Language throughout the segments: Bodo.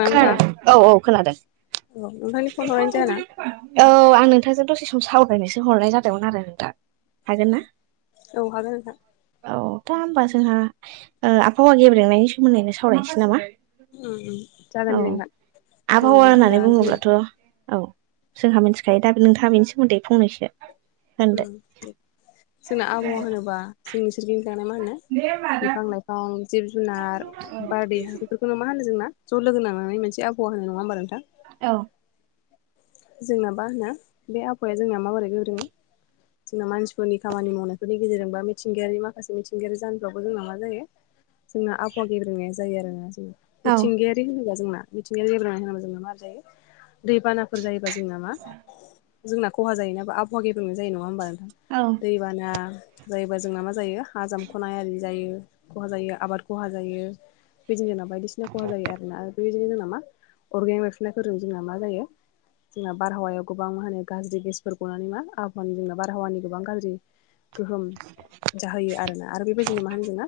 नोंथां खोनादों औ औ खोनादों औ नोंथांनि फन हरनायनि जाहोना औ आं नोंथांजों दसे सम सावरायनोसो हरनाय जादोंमोन आरो नोंथां हागोन ना? औ हागोन नोंथां औ दा होमबा जोंहा ओ आबहावा गेब्रेंनायनि सोमोन्दैनो सावरायनोसै नामा? उम उम जागोन औ दे नोंथां आबहावा जोंना मा होननानै होनो जोंना बुङोब्लाथ' औ जोंहा मिथिखायो दा नोंथाङा बेनि सोमोन्दै फंनैसो होनदो उम दे जोंना आबाहावा होनोबा जोंनि सोरगिदिं थानाय मा होनो बिफां लाइफां जिब जुनार बारदै हा बेफोर खौनो मा होनो जोंना ज' लोगोनानानै मोनसे आबहावा होनो नङा होमबा नोंथां? औ जोंना मा होननो बे आहावाया जोंना माबोरै गोब्रेङो जोंना मानसिफोरनि खामानि मावनायफोरनि गेजेरजोंबा मिथिंगायारि माखासे मिथिंगायारि जाहोनफ्रावबो जोंना मा जायो? जोंना आबहावा गेब्रेंनाया जायो आरोना जोंना औ मिथिंगायारि होनोब्ला जोंना मिथिंगायारि गेब्रेंनाय होनोब्ला जोंना मार जायो दैबाना फोर जायोबा जोंना मा जोंना ख'हा जायो नाबा आबहावा गेब्रेंनाय जायो नङा होमबा औ दैबाना जायोबा जोंना मा जायो हा जामख'नाय आरि जायो ख'हा जायो आबाद ख'हा जायो। बेदिनो जोंना बायदिसिना ख'हा जायो आरोना बेदिनो जोंनाव मा अरगें लबेरफ्रुनायजों जोंना मा जायो जोंना बारहावायाव गोबां मा होनो गाज्रि गेसफोर गनानै मा आहावानि जोंना बारहावानि गोबां गाज्रि गोहोम जाहोयो आरोना आरो बेबायदिनो मा होनो जोंना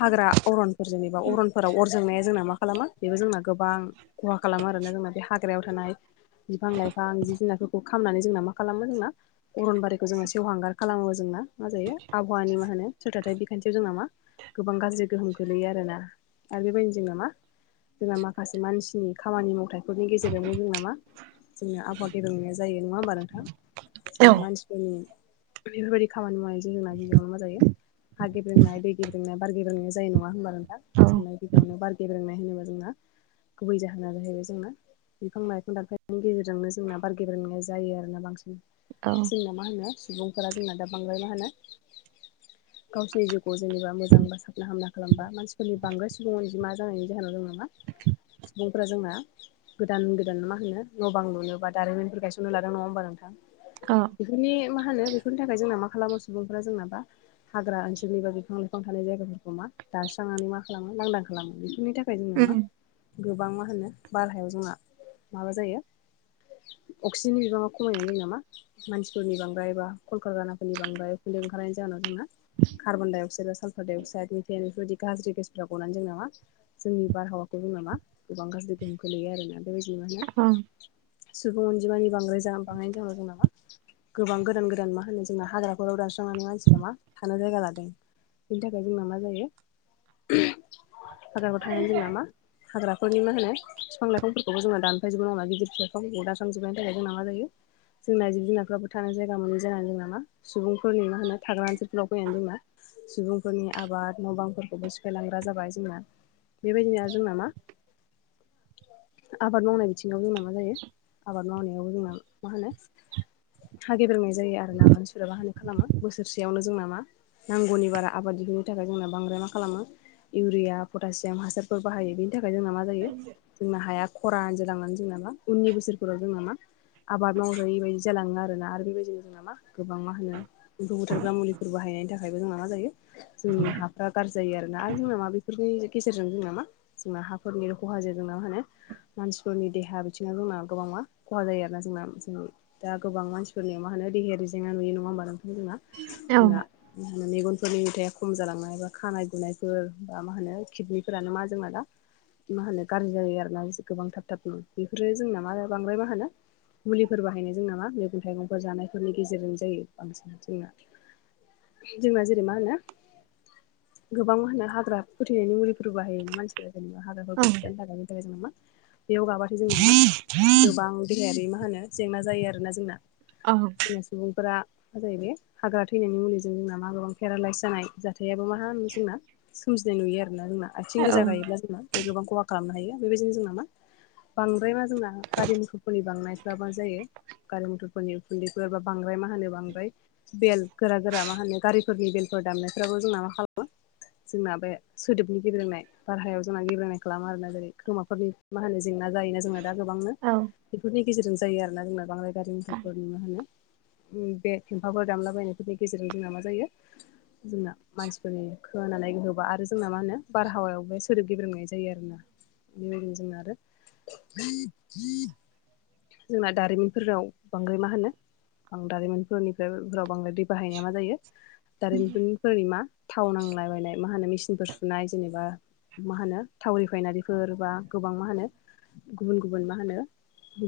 हाग्रा अरनफोर जेनेबा अरनफोराव अर जोंनाया जोंना मा खालामो बेबो जोंना गोबां ख'हा खालामो आरोना जोंना बे हाग्रायाव थानाय बिफां लाइफां जिब जुनारफोरखौ खालामनानै जोंना मा खालामो जोंना अरनबारिखौ जोङो सेवहांगार खालामो जोंना मा जायो आबहावानि मा होनो सोरथाथाय बिखान्थियाव जोंना मा गोबां गाज्रि गोहोम गोलैयो आरोना आरो बेबायदिनो जोंना मा जोंना माखासे मानसिनि खामानि मावथाइफोरनि गेजेरजोंबो जोंना मा जोंना आबाद गेबेंनाया जायो नङा होमबा नोंथां जोंना मानसि नि बेफोरबायदि खामानि मावनायजों जोंना गिबियावनो मा जायो हा गेब्रेंनाय दै गेब्रंनाय बार गेब्रेंनाय जायो नङा होमबा नोंथां? औ सोंनाय गिबियावनो बार गेब्रेंनाय होनोबा जोंना गुबै जाहोना जाहैबाय जोंना बिफां लाइफां दानफाय बेनि गेजेरजोंनो जोंना बारगेब्रेंनाया जायो आरोना बांसिन औ जोंना मा होनो सुबुंफोरा जोंना दा बांद्राय मा होनो [inaudible] गावसिनि जिउखौ जेनेबा मोजां बा साबना हामना खालामबा मानसिफोरनि बांद्राय सुबुं अनजिमा जानायनि जाहोनाव जोंना मा सुबुंफ्रा जोंना गोदान गोदान मा होनो न' बां लुनो बा दारिमिनफोर गायसननो लादों नङा होमबा नोंथां? अ' बेफोरनि मा होनो बेफोरनि थाखाय जोंना मा खालामो सुबुंफोरा जोंना दा हाग्रा ओनसोलनि बा बिफां लाइफां थानाय जायगाफोरखौ मा दानस्रांनानै मा खालामो लांदां खालामो बेफोरनि थाखाय [unintelligible] जोंना मा गोबां मा होनो बारहावाया जोंहा माबा जायो अक्सिजेननि बिबाङा खमायनाय जायो नामा? मानसिफोरनि बांद्राय बा कलकारगानाफोरनि बांद्राय फैल ओंखारनायनि जाहोनाव जोंना कार्बन डाइअक्साइड बा साल्फार डाइ अक्साइड मिथेन बेफोरबायदि गाज्रि गेसाव गनानै जों नामा जोंनि बारहावाखौ दं नामा गोबां गाज्रि गोहोम खखोल्लैयो आरोना बेबायदि मा होनो [unintelligible] सुबुं अनजिमानि बां्राय बांायनो जाहां ददों नामा। गोबां गोदान गोदान मा होनो जोंना हाग्राखौ राव दानस्रांनानै मानसिफ्रा मा थानो जायगा लादों। बिनि थाखाय जोंना मा जायो बाजाराव थनानै जोंना मा हाग्राफोरनि मा होनो बिफां लाइफांफोरखौबो जोंना दानफैजोबो नङा गिदिर सेरखां गरदास्रांजोबनायनि थाखाय जोंना मा जायो जोंना जिब जुनारफ्राबो थानाय जायगा मोनै जानानै जों नामा सुबुंफोरनि मा होनो थाग्रा ओनसोलफोराव फैनानै जों मा सुबुंफोरनि आबाद न' बांफोरखौबो सिफायलांग्रा जाबाय जोंना बेबायदिनो जोंना मा आबाद मावनाय बिथिङाव जोंना मा जायो आबाद मावनायावबो जोंना मा होनो। हागेब्रोंनाय जायो आरो ना मान सोराबा हानो खालामो बोसोरसेयावनो जोंना मा नांगौनि बारा आबाद दिफोरनि थाखाय जोंना बांद्राय मा खालामो। इउरिया पटासियाम हासारफोर बाहायो बेनि थाखाय जोंना मा ज जोंना हाया खरा आनज लांनानै जोंना मा उननि बोसोरफोराव जोंना मा आबाद मावनोैबायदि जालाङो आरोना आरो बेबायदि जोंना मा गोबां मा होनो ओ्फौ बुथारग्रा मुलिफोर बाहायनायनि थाखायबो जोंना मा जायो जोंनि हा गाज्रि जायो आरोना आरो जोंना मा बेफोरनि गेजेरजों जोंना मा जोंना हाफोरनि खहााजों जोंना मा होनो मानसिफोरनि देहा बिथिङाव जोंना गोबांा खहा जायो आरो ना जोंना जोंनि दा गोबां मानसिफोरनियाव मा होनो देहायारि जेंना नुयो नङा होमबा नोंथां जोंना जोंना मा होनो मेगनफोरनि मुथा खम जालांनाय बा खानाय गुनायफोर बा मा होनो किडनिफोरानो मा जोंना दा मा होनो गाज्रि जायो आरोना गोबां थाब थाब नङ बेफोरो जोंना मा बांद्राय मा होनो। मुलिफोर बाहायनाय जों नामा मैगं थाइगंफोर जानायफोरनि गेजेरजों जायो बांसिन जोंना जोंना जेरै मा होनो। गोबां मा होनो हाग्रा फोथैनायनि मुलिफोर बाहायनो मानसि जेनेबा हाग्राफोरखौ फुथानो थाखायनि थाखाय जों नामा बेयाव गाबथायो जोंना नामा गोबां देहायारि मा होनो जेंना जायो आरोना जोंना। अ [inaudible] जोंना सुबुंफोरा मा जाहैबाय हाग्रा थैनायनि मुलिजों जोंना मा गोबां पेरालाइस जानाय जाथायाबो मा होनो जोंना सोमजिनाय नुयो आरोना जोंना आथिं गोजा गायोब्ला जोंना बे गोबां खहा खालामनो हायो बेबायदिनो जोंना मा बांद्राय मा जोंना गारि मुखरफोरनि बांनायफ्राबो जायो। गारि मथरफोरनि उखुन्दैफोर बा बांद्राय मा होनो बांद्राय बेल गोरा गोरा मा होनो गारिफोरनि बेलफोर दामनायफ्राबो जोंना मा खालामो जोंना बे सोदोबनि गेबेनाय बारहायाव जोंना गेबेनाय खालामो आरोना जेरै खोमाफोरनि मा होनो जेंना जा जोंना दा गोबांनो बेफोरनि गेजेरजों जायो आरोोना जों बां्राय गारि मथरफोरनि मा होनो [inaudible] बे थेंफाफोर दामलाबायनायफोरनि गेजेराव जोंना मा जायो जोंना मानसिफोरनि खोनानै होबा आरो जोंना मा होनो बारहावायाव बे सोदोब गेब्रेनाय जायो आरोना। बेना आरो [inaudible] जोंना दारिमिनफोराव बांद्राय मा होनो दारिमनफोरनिफ्रायाव बांद्राय बाहायनाया मा जायो ारेन्टफोर बओोरै मा थाव नांलाायबायनाय मा होनो मेसििनफोर सुनाय जेनेबा मा होनो थाव रिफाइनारिफोर बा गोबां मा होनो गुबुन गुबुन मा होनो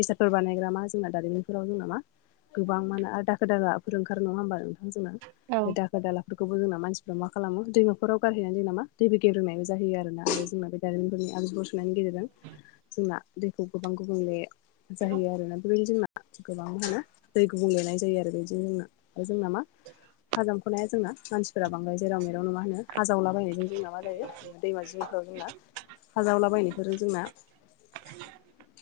बेसादफोर बानायग्रा मा जोंना दारिमिनफोराव जोंना मा गोबां मानो आरो दाखा दाखाफोर ओखार नङा होमबा नोंथांजोंनो बे द दालाफोरखौबो जोंना मानसिफ्रा मा खालामो दैमाफोराव गारहैनानै जों नामा दै गे्रोंनायबो जाहयो आरोना आरो जोंना जारिमिननि आंज गसोननायनि गेजेरजों जोंखौ गोबां गुबुंले जाहैयो आरोोना बेनो जोंना गोबां मा होनो दै गुबुं लिरनाय जायो आरो बिदिनो जोंना आरो जोंना मा हाजामख'नाया जोंना मानसिफोरा बांद्राय जेराव मेरावनो मा होनो हा जावलाबायनायजों जोंना मा जायो। दैमा जिंफ्राव जोंना हा जावलाबायनायफोरा जोंना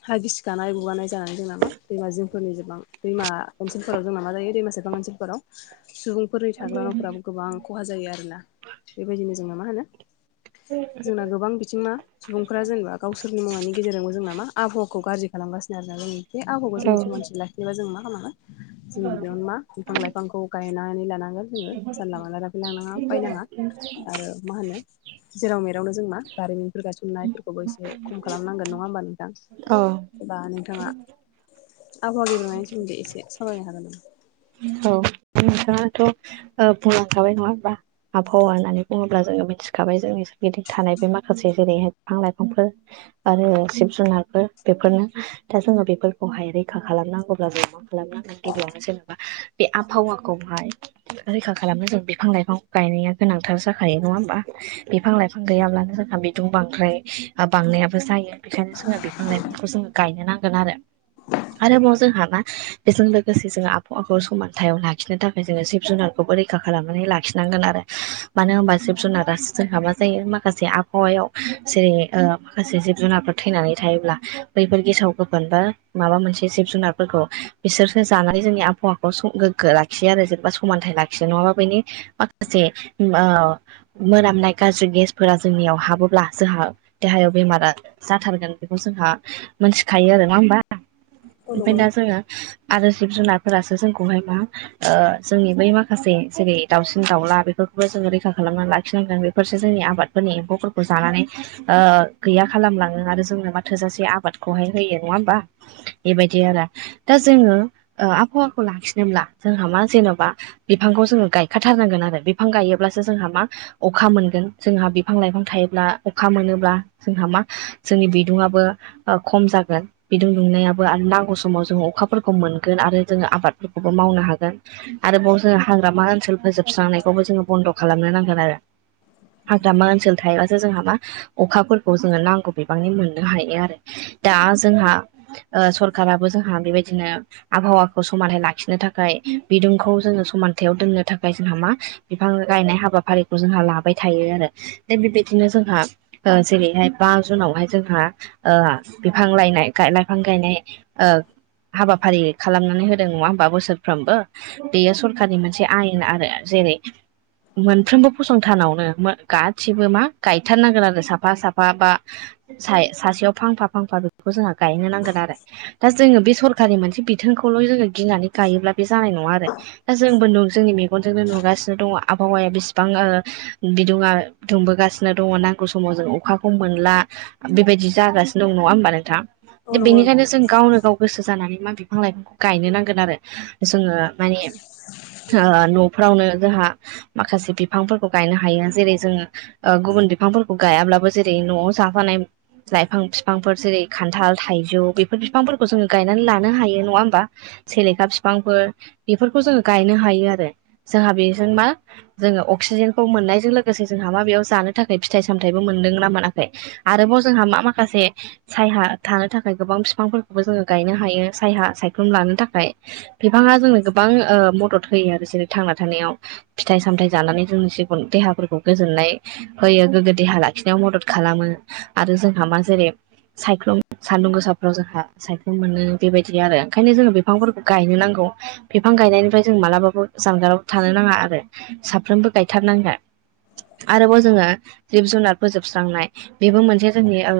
हा गिसिखानाय गुगानाय जानानै जोंना मा दैमा जिंफोरनि जेबां दैमा ओनसोलफोराव जोंना मा जायो दैमा सेफां ओनसोलफोराव सुबुं [unintelligible] थाग्रा न'फोराबो गोबां खहा जायो आरोना बेबायदिनो जोङो मा होनो जोंना गोबां बिथिं मा सुबुंफोरा जेनेबा गावसोरनि मुवानि गेजेरजोंबो जों ना मा आबहावा गाज्रि खालामगासिनो आरोना जोंनि बे आबहावाखौ औ जों सम [unintelligible] जेनेबा जों मा खालामांगोन जों गिबियावनो मा बिफां -लाइफांखौ गायनानै लानांगोन जोङो जानला- मानला लाफैलांनाङा बायनाङा आरो मा होनो जेराव मेरावनो जों मा जारिमिनफोर गायसननायफोरखौबो एसे खम खालामनांगोन नङा होमबा नों? औ औ एबा नोंथाङा आबहावा गेब्रेंनायनि सोमोन्दै एसे सावरायनो हागोन नामा? औ। नोंथाङाथ' बुंलांखाबाय नङा होमबा? आबहावा होन्नानै बुङोब्ला जोङो मिथिखाबाय जोंनि सोरगिदिं थानाय बे माखासे जेरैहाय बिफां- लाइफांफोर आरो जिब- जुनारफोर बेफोरनो दा जोङो बेफोरखौहाय रैखा खालामनांगौब्ला जों मा खालामनांगोन गिबियावनो जेनेबा बे आबहावाखौ [unintelligible] रैखा खालामो जों बिफां -लाइफां गायनाया गोनांथार जाखायो नङा होमबा? बिफां- लाइफां गैयाब्लानो जोंहा गुदुं बांद्राय बांनायाबो जायो बेखायनो जोङो बिफां- लाइफांखौ जोङो गायनो नांगोन आरो। आरोबाव जोंहा मा बेजों लोगोसे जों आबहावाखौ समानथायाव ला लाखिनो थाखाय जोङो जिब -जुनारखौबो रैखा खालामनानै लाखिनांगोन आरो मानो होनबा जिब- जुनारासो जोंहा मा जायो माखासे आबहावायाव जेरै माखासे ओ जिब- जुनारफोर थैनानै थायोब्ला बैफोर गेसाव गोफोन बा माबा मोनसे जिब- जुनारफोरखौ बिसोरसो जानानै जोंनि आबहावाखौ गोग्गो लाखि लाखियो आरो जेनेबा समानथाइ लाखिनाय नङाबा बेनि माखासे ओ मोनामनाय गाज्रि गेसफोरा जोंनियाव हाबोब्ला जोंहा देहायाव बेमारा जाथारगोन बेखौ जोंहा मोनथिखायो आरो नङा होमबा? औ नंगौ ओमफ्राय दा नोंथां जोङो आरो जिब जुनारफोरासो जोंखौहाय मा ओ जोंनि बै माखासे जेरै दाउसिन -दाउला बेफोरखौबो जोङो रैखा खालामनानै लाखिनांगोन बेफोरसो जोंनि आबाद -फोरनि एम्फौफोरखौ जानानै गैया खालामलाङो आरो जोंनो मा थोजासे आबादखौहाय होयो नङा होमबा? बेबायदि आरो दा जोङो आबहावाखौ लाखिनोब्ला जोंहा मा जेन'बा बिफांखौ जोङो गायखाथारनांगोन आरो बिफां गायोब्लासो जोंहा मा अखा मोनगोन जोंहा बिफां -लाइफां थायोब्ला अखा मोनोब्ला जोंहा मा जोंनि बिदुआबो खम जागोन। बिदुं दुंनायाबो आरो नांगौ समाव जोङो अखाफोरखौ मोनगोन आरो जोङो आबादफोरखौबो मावनो हागोन। आरोबाव जोङो हाग्रामा ओनसोल फोजोबस्रांनायखौबो जोङो बन्द' खालामनो नांगोन आरो। हाग्रामा ओनसोल थायोबासो जोंहा मा अखाफोरखौ जोङो नांगौ बिबांनि मोननो हायो आरो दा जोंहा ओ सरखाराबो जोंहा बेबायदिनो आबहावाखौ समानै लाखिनो थाखाय बिदुंखौ जोङो समानथायाव दोननो थाखाय जोंहा मा बिफां गायनाय हाबाफारि जोंहा लाबाय थायो आरो दा बेबायदिनो जोंहा जेरैहाय बा जुनावहाय जोंहा ओ बिफां लायनाय लाइफां गायनाय हाबाफारि खालामनानै होदों नङा होमबा? बोसोर सानफ्रोमबो बेयो सरखारनि मोनसे आयेन आरो जेरै मोनफ्रोमबो फसंथानावनो गा-गासिबो मा गायथारनांगोन आरो साफा साफा बा सा- सासेयाव फांफा फांफा बेखौ जोंहा गायनो नांगोन आरो। दा जोङो बे सरकारि मोनसे बिथोनखौल' जोङो गिनानै गायोब्ला बे जानाय नङा आरो दा जोंबो नु जोंनि मेगन मेगनजोंनो नुगासिनो दङ आबहावाया बिसिबां ओ बिदुङा दुंबोगासिनो दङ ना। नांगौ समाव जों अखाखौ मोनला बेबायदि जागासिनो दं नङा होमबा नोंथां? औ नंगौ बेनिखायनो नोंथां जों गावनो गाव गोसो जानानै मा बिफां लाइफांखौ गायनो नांगोन आरो जोङो माने ओ न'फोरावनो जोंहा माखासे बिफांफोरखौ गायनो हायो जेरै जोङो गुबुन बिफांफोरखौ गायाब्लाबो जेरै न'आव जाफानाय लाइफां फिफांफोर जेरै खान्थाल थाइजौ बेफोर फिफांफोरखौ जोङो गायनानै लानो हायो नङा होमबा? सेलेखा फिफांफोर बेफोरखौ जोङो गायनो हायो आरो जोंहा बेजों मा जोङो अक्सिजेनखौ मोननायजों लोगोसे जोंहा मा बेयाव जानो थाखाय फिथाइ सामथाइबो मोनदोंना मोनाखै आरोबाव जोंहा मा माखासे सायहा थानो थाखाय गोबां फिफांफोरखोबो जोङो गायनो हायो सायहा सायख्लुम लानो थाखाय। बिफाङा जोंनो गोबां ओ मदद होयो आरो जेरै थांना थानायाव फिथाइ सामथाय जानानै जोंनि जिबन देहाफोरखौ गोजोननाय होयो गोग्गो देहा लाखिनायाव मदद खालामो आरो जोंहा मा जेरै सायख्लुम सान्दुं गोसाफ्राव जोंहा सायख्लुम मोनो बेबायदि आरो ओंखायनो जोङो बिफांफोरखौ गायनो नांगौ। बिफां गायनायनिफ्राय जों मालाबाबो जानगाराव थानो नाङा आरो साफ्रोमबो गायथारनांगोन। आरोबाव जोङो जिब जुनार फोजोबस्रांनाय बेबो मोनसे जोंनि ओ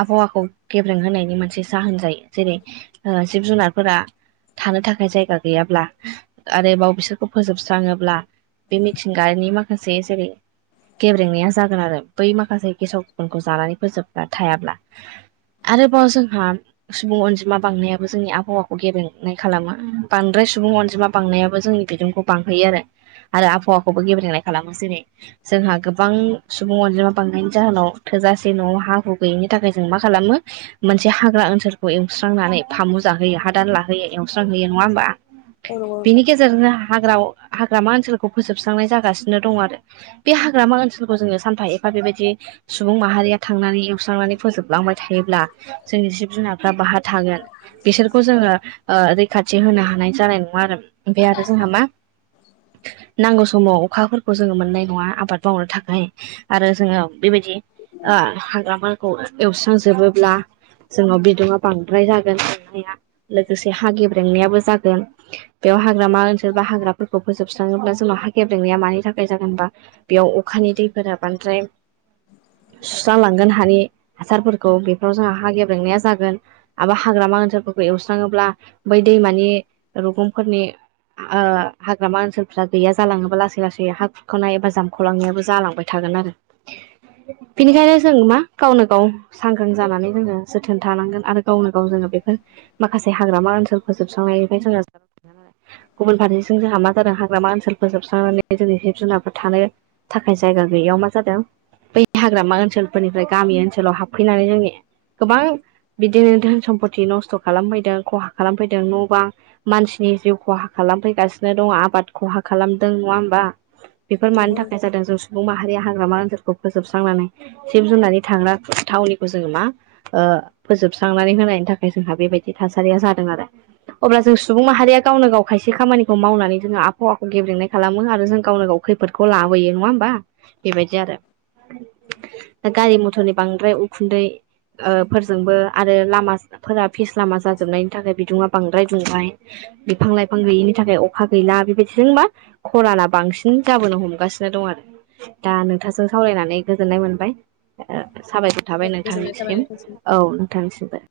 आबहावाखौ गेब्रेंहोनायनि मोनसे जाहोन जायो। जेरै ओ जिब जुनारफोरा थानो था जायगा गैयाब्ला आरोबाव बिसोरखौ फोजोबस्राङोब्ला बे मिथिंगानि माखासे जेरै गेब्रेंनाया जागोन आरो बै माखासे गेसाव गोफोनखौ जानानै फोजोबग्रा थायाब्ला। आरोबाव जोंहा सुबुं अनजिमा बांनायाबो जोंनि आबहावाखौ गेबेंनाय खालामो। बांद्राय सुबुं अनजिमा बांनायाबो जोंनि बिदुंखौ बांहोयो आरो। आरो आबहावाखौबो गेब्रेंनाय खालामो जेरै जोंहा गोबां सुबुं अनजिमा बांनायनायनि जाहोनाव थोजासे न'आव हा हु गैयिनि थाखाय जों मा खालामो मोनसे हाग्रा ओनसोलखौ एवस्रांनानै फामु जाहोयो हादान लाहोयो एवस्रां होयो नङा ओमबा औ नंगौ बिनि नोंथां गे [unintelligible] हाग्रा हाग्रामा ओनसोलखौ फोजोबस्रांनाय जागासिनो दं आरो। बे हाग्रामा ओनसोलखौ जोङो सानफा एफा बेबायदि सुबुं माहारिया थांनानै एवस्रांनानै फोजोबलांबाय थायोब्ला जोंनि जिब जुनारफ्रा बाहा थागोन बिसोरखौ जोङो ओ रैखाथि होनो हानाय जानाय नङा आरो। ओमफाय आरो जोंहा मा नांगौ समाव अखाफोरखौ जोङो मोननाय नङा आबाद मावनो थाखाय। आरो जोङो बेबायदि ओ हाग्राफोरखौ एवस्रांजोबोब्ला। जोंनाव बिदुङा बांद्राय जागोन दुंनाया लोगोसे हा गेब्रेंनायाबो जागोन। बेयाव हाग्रामा ओसोल बा हाग्राफोरखौ फोजोबस्राङोब्ला जोंनाव हा गेब्रेंनाया मानि थाखाय जागोन होनबा बेयाव अखानि दैफोरा बांद्राय सुस्रांलांगोन हानि हासारफोरखौ बेफोराव जोंहा हा गेब्रेंनाया जागोन। आबा हाग्रामा ओनसोलफोरखौ एवस्राङोब्ला बै दैमानि रुगुंफोरनि ओ हाग्रामा ओनसोलफ्रा गैया जालाङोबा लासै लासै हा खुरखानाय एबा जामख'लांनायाबो जालांबाय थागोन आरो। बिनिखायनो जों मा गावनो गाव सांग्रां जानानै जोङो जोथोन थानांगोन आरो गावनो गाव जोङो बेफोर माखासे हाग्रामा ओनसो फोजोबस्रांनायनिफ्राय जोंङो गुबुन फारसेजों जोंहा मा जादों हाग्रामा ओनसोलफोर जोबस्रांनानै जोंनि जिब जुनारफोर थानो थाखाय जायगा गैयियाव मा जादों बै हाग्रामा ओनसोलफोरनिफ्राय गामि ओनसोलाव हाबफैनानै जोंनि गोबां बिदिनो धोन सम्पति नस्थ' खालामफैदों खहा खालामफैदों न' बां मानसिनि जिउ खहा खालामफैगासिनो दङ आबाद खहा खालामदों नङा ओमबा। बेफोर नंगौ मानि नोंथां, थाखाय जादों जों सुबुं माहारिया हाग्रामा ओनसोलखौ फोजोबस्रांनानै जिब जुनारनि थाग्रा थावनिखौ जोङो मा ओ फोजोबस्रांनानै होनायनि थाखाय जोंहा बेबायदि थासारिया जादों आरो। अब्ला जों सुबुं माहारिया गावनो गाव खायसे खामानिखौ मावनानै जोङो आबहावाखौ गेब्रेंनाय खालामो आरो जों गावनो गाव खैफोदखौ लाबोयो नङा होमबा बेबायदि आरो। गारि मथरनि बांद्राय उखुन्दै ओ फोरजोंबो आरो लामा सामा फोरा फिस लामा जाजोबनायनि थाखाय बिदुङा बांद्राय दुंबाय। बिफां-लाइफां गैयिनि थाखाय अखा गैला बेबायदिजों मा खराना बांसिन जाबोनो हमगासिनो दं आरो। दा नोंथांजों सावरायायनानै गोजोननाय मोनबाय। ओ साबायखर थाबाय औ गोजोननाय थाबाय नोंथांनिसिम। नोंथांसिम औ नोंथांनिसिमबो।